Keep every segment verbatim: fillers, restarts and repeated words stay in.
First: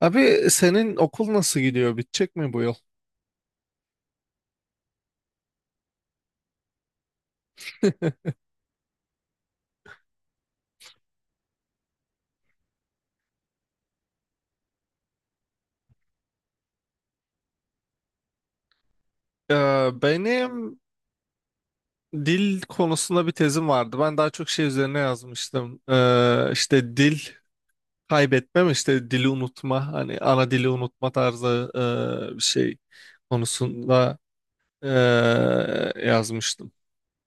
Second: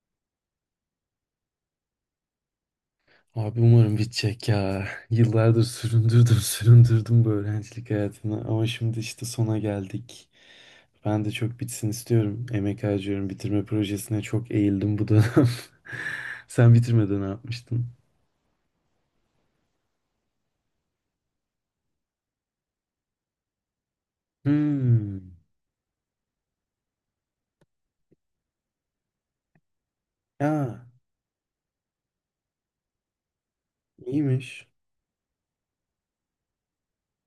Abi senin okul nasıl gidiyor? Bitecek mi bu yıl? Abi umarım bitecek ya. Yıllardır süründürdüm süründürdüm bu öğrencilik hayatını ama şimdi işte sona geldik. Ben de çok bitsin istiyorum. Emek harcıyorum. Bitirme projesine çok eğildim bu dönem. Sen bitirmeden ne yapmıştın? Ee, benim dil konusunda bir tezim vardı. Ben daha çok şey üzerine Hmm. yazmıştım. Ee, işte dil kaybetmem, işte dili unutma, hani ana dili Ya unutma tarzı e, bir şey konusunda iyiymiş. e, yazmıştım.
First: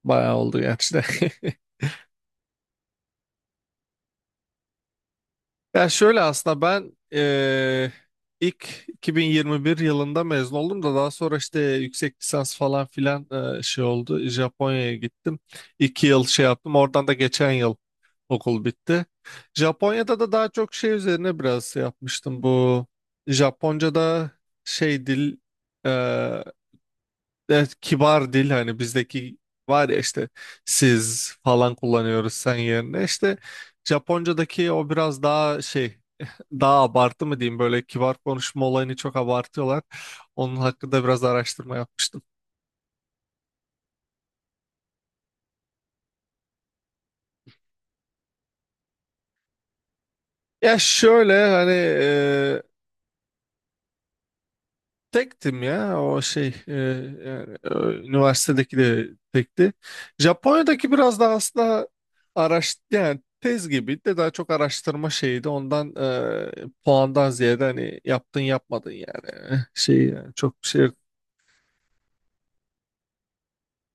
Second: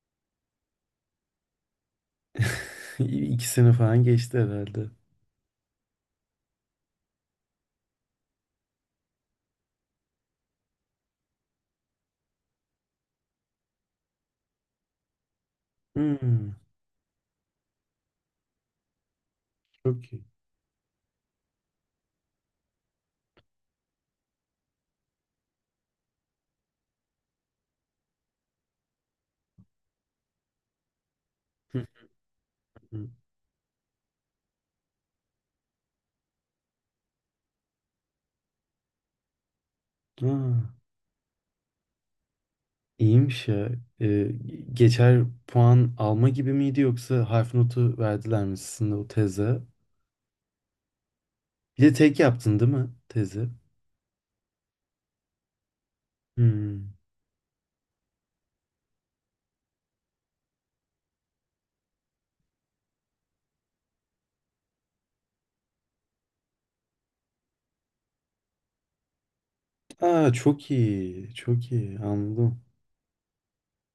Bayağı oldu gerçi de. İyi, İki sene falan geçti herhalde. Ya şöyle aslında ben eee, ilk iki bin yirmi bir yılında mezun oldum da daha sonra işte yüksek lisans falan filan eee, şey oldu. Japonya'ya gittim. İki yıl şey Hmm. yaptım. Oradan da geçen yıl okul bitti. Çok Japonya'da iyi. da daha çok şey üzerine biraz şey yapmıştım. Bu Japonca'da şey dil. Evet, kibar dil, hani bizdeki var ya işte, siz falan Hı kullanıyoruz sen yerine hı. işte. Japonca'daki o biraz daha şey, daha abartı mı diyeyim, böyle kibar konuşma olayını çok abartıyorlar. Aa, Onun hakkında biraz araştırma yapmıştım. iyiymiş ya. Ee, Geçer puan alma gibi miydi yoksa harf notu verdiler mi sizin de o teze? Ya şöyle hani, Bir de tek yaptın değil mi tezi? Tektim ya o şey, e, Hmm. yani, e, üniversitedeki de tekti. Japonya'daki biraz daha aslında araş yani tez gibi de daha çok araştırma şeydi. Ondan e, puandan ziyade hani yaptın yapmadın yani şey Aa, yani çok bir çok şey. iyi. Çok iyi. Anladım.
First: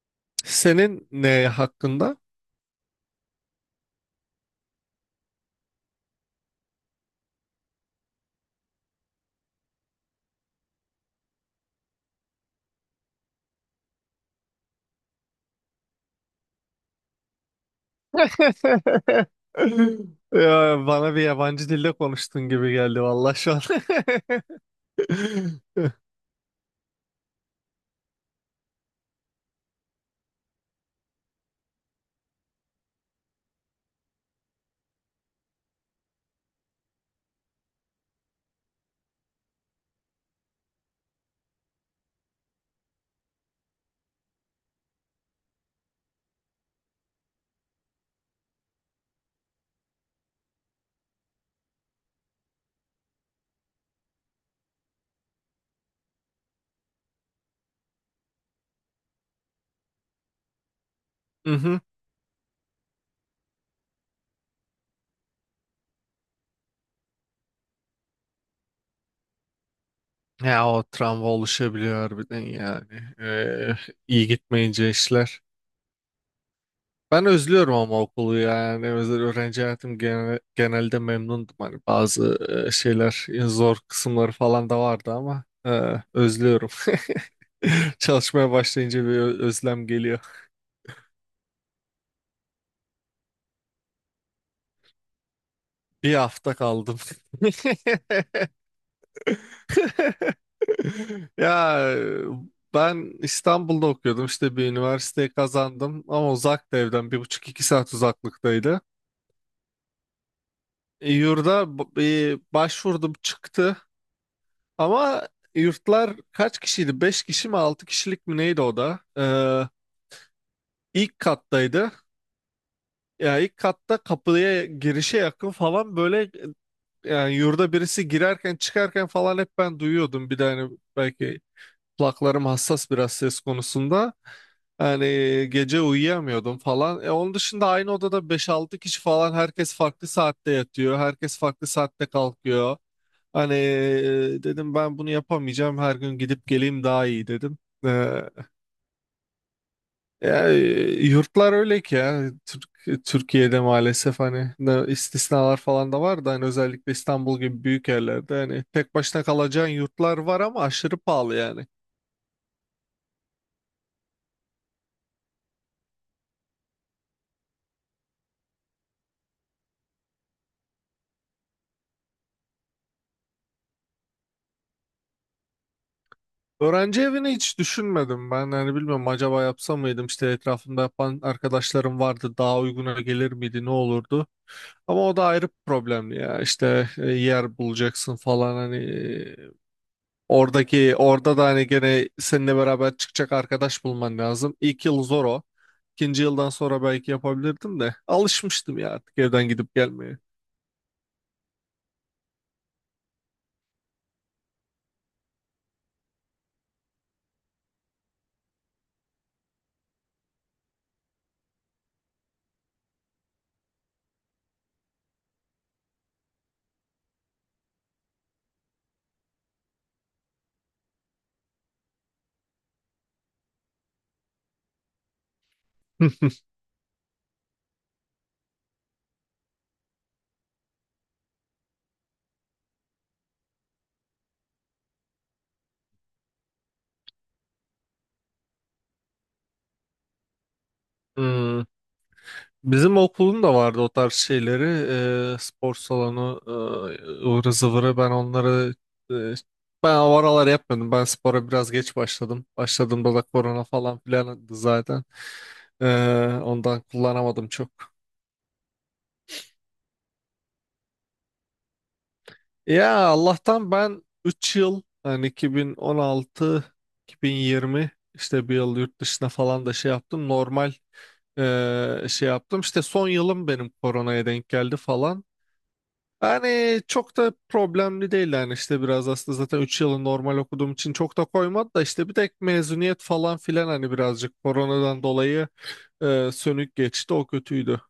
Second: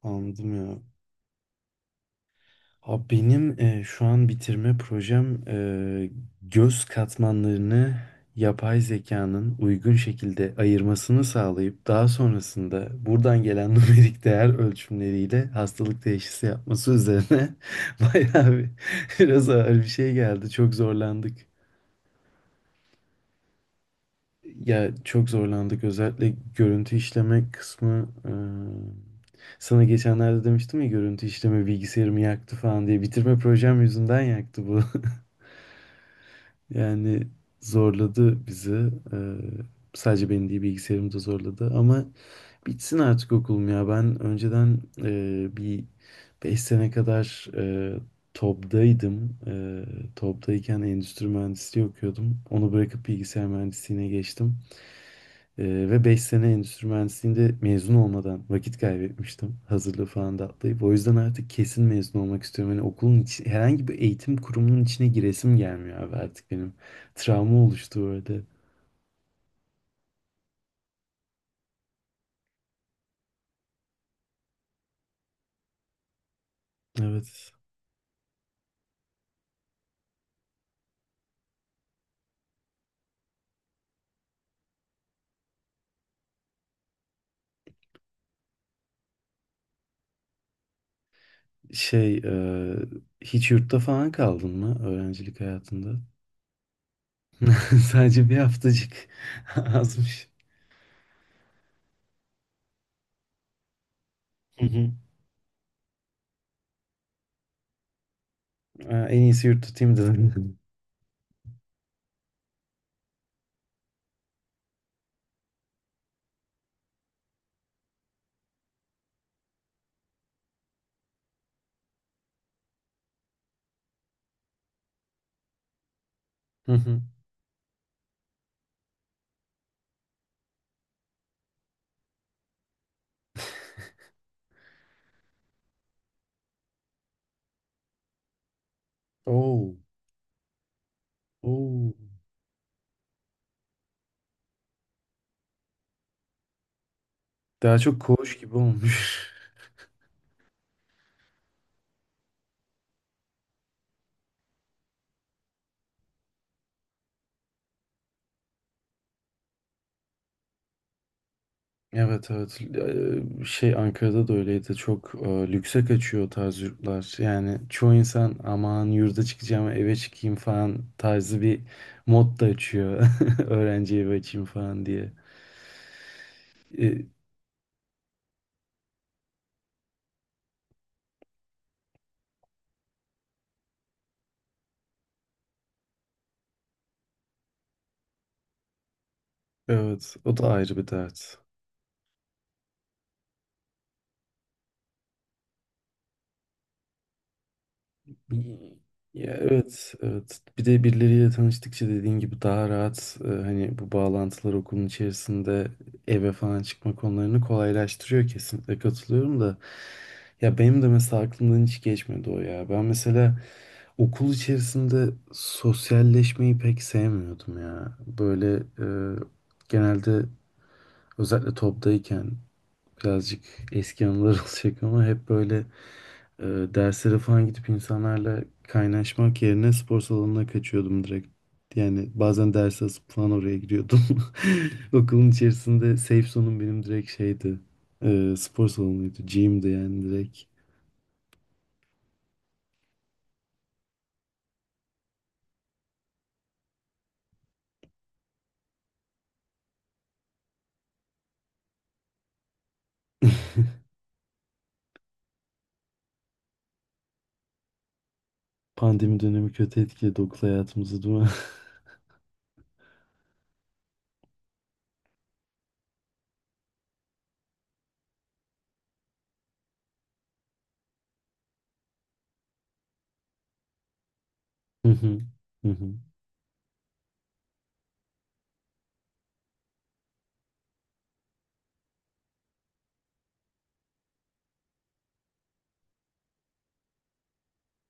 Anladım ya. Senin ne hakkında? Abi benim e, şu an bitirme projem e, göz katmanlarını yapay zekanın uygun şekilde ayırmasını sağlayıp daha sonrasında buradan gelen numerik değer ölçümleriyle hastalık teşhisi yapması üzerine, bayağı bir, biraz ağır bir şey geldi. Çok Ya, bana bir zorlandık. yabancı dilde konuştun gibi geldi vallahi şu an. Ya çok zorlandık, özellikle görüntü işleme kısmı. Eee, sana geçenlerde demiştim ya, görüntü işleme bilgisayarımı yaktı falan diye. Bitirme projem yüzünden yaktı bu. Yani zorladı bizi. Eee, Sadece beni değil, bilgisayarımı da zorladı. Ama bitsin artık okulum ya. Ben önceden eee, bir beş sene kadar eee TOBB'daydım. Eee TOBB'dayken endüstri mühendisliği okuyordum. Onu bırakıp bilgisayar mühendisliğine geçtim. Ee, ve beş sene endüstri mühendisliğinde mezun olmadan vakit kaybetmiştim. Hazırlığı falan da atlayıp. O yüzden artık Mhm. kesin mezun olmak istiyorum. Hani okulun içi, herhangi bir eğitim kurumunun içine giresim gelmiyor abi artık benim. Travma oluştu orada. Ya o travma oluşabiliyor harbiden yani. Ee, iyi gitmeyince işler. Ben Evet. özlüyorum ama okulu yani. Özel öğrenci hayatım gene- genelde memnundum. Hani bazı e, şeyler, e, zor kısımları falan da vardı ama e, özlüyorum. Çalışmaya başlayınca bir ö- özlem geliyor. Şey, e, Hiç yurtta falan kaldın mı öğrencilik hayatında? Bir hafta kaldım. Sadece bir haftacık, azmış. Ya ben İstanbul'da okuyordum, işte Hı bir hı. üniversiteyi kazandım ama uzaktı, evden bir buçuk iki saat uzaklıktaydı. Aa, en iyisi yurt tutayım dedim. E, Yurda b- e, başvurdum, çıktı ama yurtlar kaç kişiydi? Beş kişi mi altı kişilik mi neydi o da? Ee, ilk kattaydı. Ya ilk katta kapıya girişe yakın falan, böyle Hı hı. e, yani yurda birisi girerken çıkarken falan hep ben duyuyordum. Bir de hani belki kulaklarım hassas biraz ses konusunda. Yani gece uyuyamıyordum falan. E, onun dışında aynı odada beş altı kişi falan, herkes Oo, farklı saatte yatıyor. Herkes farklı oo. saatte kalkıyor. Hani e, dedim ben bunu yapamayacağım. Her gün gidip geleyim daha iyi dedim. Daha çok E, koğuş gibi olmuş. ya, e, yurtlar öyle ki ya. Türk, Türkiye'de maalesef hani ne- istisnalar falan da var da hani özellikle İstanbul gibi büyük yerlerde hani tek başına kalacağın yurtlar var ama aşırı pahalı yani. Evet, evet. Eee, şey, Ankara'da da öyleydi, çok eee, lükse kaçıyor o tarz yurtlar. Yani çoğu insan aman yurda çıkacağım, eve çıkayım falan tarzı bir mod da açıyor. Öğrenci evi açayım falan diye. Öğrenci E, evini hiç düşünmedim. Ben hani bilmiyorum, acaba yapsam mıydım? İşte etrafımda yapan arkadaşlarım vardı. Daha uyguna gelir miydi? Ne olurdu? Ama o da ayrı bir problem ya. İşte e, yer bulacaksın falan, hani e, evet, o da ayrı bir oradaki dert. orada da hani gene seninle beraber çıkacak arkadaş bulman lazım. İlk yıl zor o. İkinci yıldan sonra belki yapabilirdim de alışmıştım ya artık Ya evden gidip evet, gelmeye. evet. Bir de birileriyle tanıştıkça dediğin gibi daha rahat e, hani bu bağlantılar okulun içerisinde eve falan çıkma konularını kolaylaştırıyor, kesinlikle katılıyorum da. Ya benim de mesela aklımdan hiç geçmedi o ya. Ben mesela okul içerisinde sosyalleşmeyi pek sevmiyordum ya. Böyle, e, genelde özellikle toptayken birazcık eski anılar olacak ama hep böyle, e, derslere falan gidip insanlarla kaynaşmak yerine spor salonuna kaçıyordum direkt. Yani bazen ders asıp falan oraya giriyordum. Okulun içerisinde safe zone'um benim direkt şeydi. E, spor salonuydu. Gym'di yani direkt. Hmm. Bizim okulun da vardı o tarz şeyleri. Eee, spor salonu, eee, ıvırı zıvırı. Ben onları eee, ben o aralar yapmıyordum. Ben spora biraz geç başladım. Başladığımda da korona falan filandı zaten. Eee, ondan kullanamadım çok. Pandemi dönemi kötü etkiledi okul hayatımızı, değil mi? Ya Allah'tan ben üç yıl, yani iki bin on altı iki bin yirmi, işte bir yıl yurt dışına falan da şey yaptım. Normal eee, şey yaptım. İşte son yılım benim koronaya denk geldi Hı hı. falan. Hı hı. Yani çok da problemli değil yani, işte biraz aslında zaten üç yılı normal okuduğum için çok da koymadı da, işte bir tek mezuniyet falan filan hani birazcık koronadan dolayı e, sönük geçti, o kötüydü.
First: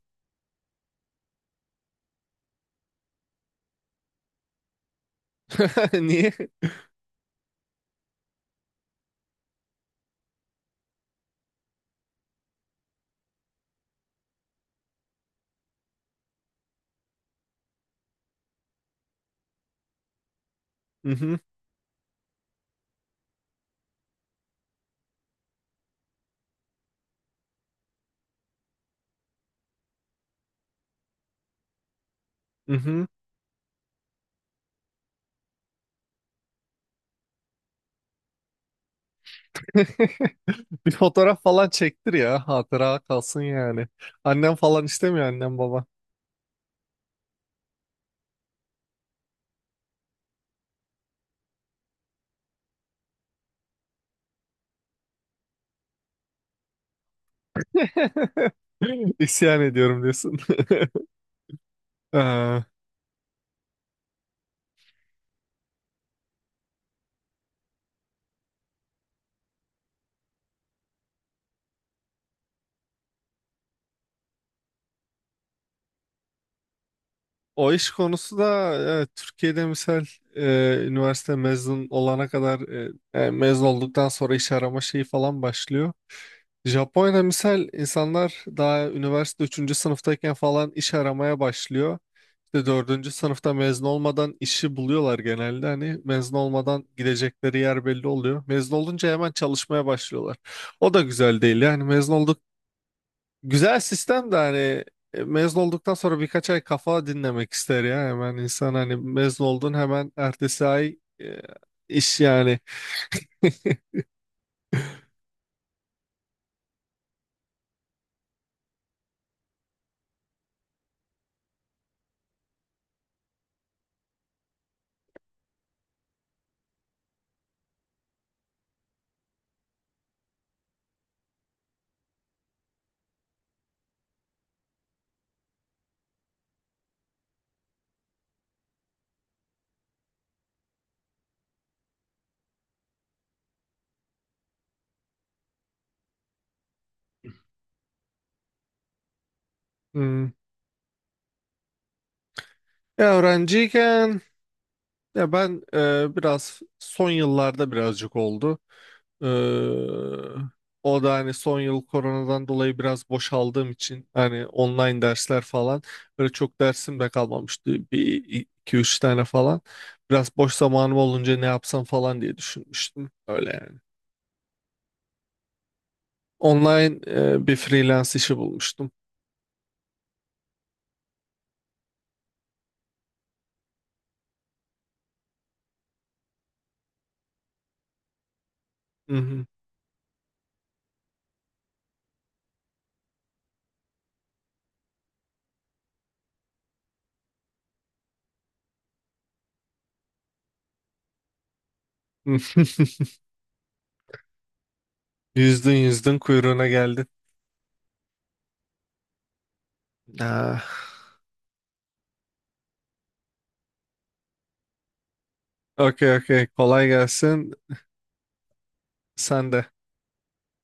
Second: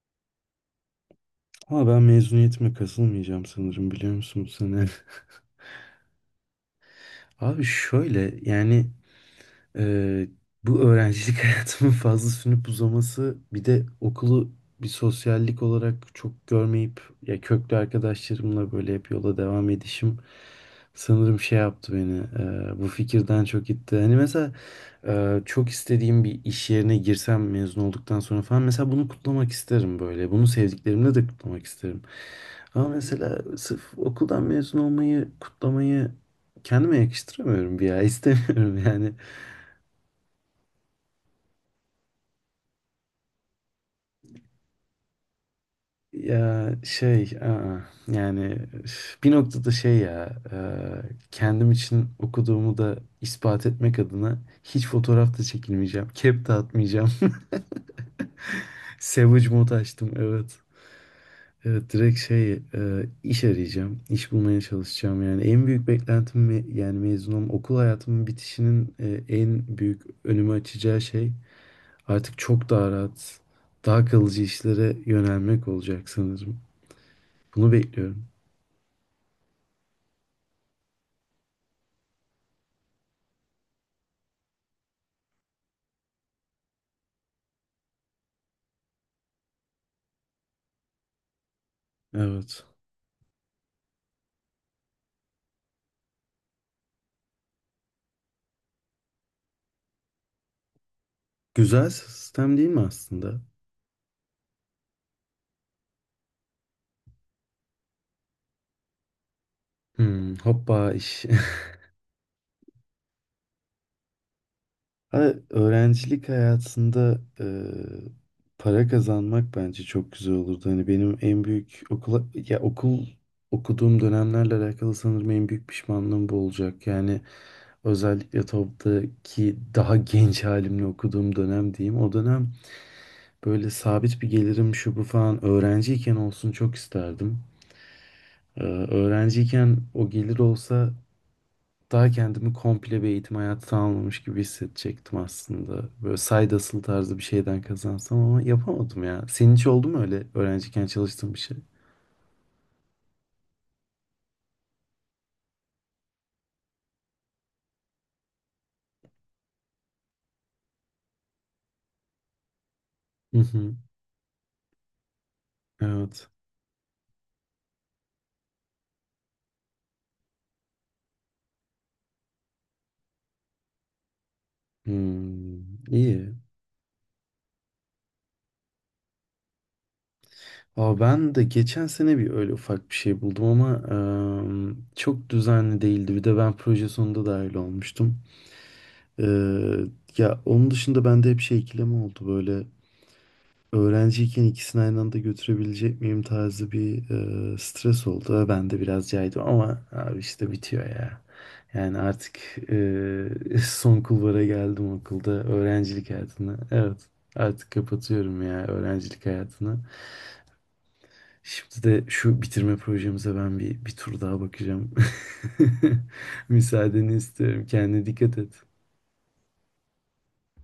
Ama ben mezuniyetime kasılmayacağım sanırım, biliyor musun, bu sene? Niye? Abi şöyle, yani, Ee, bu öğrencilik hayatımın fazla sünüp uzaması, bir de okulu bir sosyallik olarak çok görmeyip, ya köklü arkadaşlarımla böyle hep yola devam edişim Mhm, sanırım şey yaptı beni, e, bu fikirden çok itti. Hani mesela, e, çok istediğim bir iş yerine girsem mezun olduktan sonra falan, mesela bunu kutlamak isterim böyle. Bunu sevdiklerimle de kutlamak isterim. Ama mhm. mesela sırf okuldan mezun olmayı kutlamayı kendime yakıştıramıyorum bir ya, istemiyorum yani. Bir fotoğraf falan çektir ya, hatıra kalsın yani. Annem falan istemiyor, annem baba. Ya şey, aa, yani üf, bir noktada şey ya, e, kendim için okuduğumu da ispat etmek adına hiç fotoğraf da çekilmeyeceğim. Kep de atmayacağım. Savage İsyan mode ediyorum açtım, diyorsun. evet. Evet, direkt şey, e, Ee, iş arayacağım. İş bulmaya çalışacağım yani. En büyük beklentim me- yani mezun olma, okul hayatımın bitişinin, e, en büyük önümü açacağı şey, artık çok daha rahat, daha kalıcı işlere yönelmek olacak sanırım. Bunu O iş bekliyorum. konusu da evet, Türkiye'de misal e, üniversite mezun olana kadar, e, e, mezun olduktan sonra iş arama şeyi falan başlıyor. Japonya'da misal insanlar daha üniversite üçüncü sınıftayken falan iş aramaya başlıyor. Evet. İşte dördüncü sınıfta mezun olmadan işi buluyorlar genelde. Hani mezun olmadan gidecekleri yer belli oluyor. Mezun olunca hemen çalışmaya başlıyorlar. O da güzel değil. Yani Güzel mezun. sistem değil mi aslında? Güzel sistem de hani e, mezun olduktan sonra birkaç ay kafa dinlemek ister ya hemen insan, hani mezun oldun hemen Hmm, ertesi hoppa ay iş. e, iş yani. Ha, öğrencilik hayatında, e, para kazanmak bence çok güzel olurdu. Hani benim en büyük okula ya okul okuduğum dönemlerle alakalı sanırım en büyük pişmanlığım bu olacak. Yani özellikle TOBB'daki daha genç halimle okuduğum dönem diyeyim. O dönem böyle sabit bir gelirim, şu bu falan, öğrenciyken olsun çok isterdim. Ee, Öğrenciyken o gelir olsa daha kendimi komple bir eğitim hayatı tamamlamış gibi hissedecektim aslında. Böyle side hustle tarzı bir şeyden kazansam, ama yapamadım ya. Senin hiç oldu mu öyle Hmm. öğrenciyken çalıştığın bir şey? Ya öğrenciyken, ya ben e, biraz son yıllarda birazcık oldu. Ee, O da hani son yıl koronadan dolayı biraz Hı boşaldığım hı. için, hani online dersler falan, Evet. böyle çok dersim de kalmamıştı, bir iki üç tane falan. Biraz boş zamanım olunca ne yapsam falan diye düşünmüştüm. Öyle yani. Hmm, iyi. Online e, bir freelance işi bulmuştum. Aa, ben de geçen sene bir öyle ufak bir şey buldum ama em, çok düzenli değildi. Bir de ben proje sonunda dahil olmuştum. Hı hı. Eee, Ya onun dışında bende hep şey, ikileme oldu böyle. Öğrenciyken ikisini aynı anda götürebilecek miyim tarzı bir, e, stres oldu. Ve ben de biraz caydım ama abi işte bitiyor ya. Yani artık, e, son kulvara geldim okulda, Yüzdün öğrencilik yüzdün hayatına. kuyruğuna Evet, geldin. artık kapatıyorum ya öğrencilik hayatını. Ah, Şimdi de şu bitirme projemize ben bir, bir tur daha bakacağım. okey okey, kolay Müsaadeni gelsin. istiyorum. Kendine dikkat et. Sen de.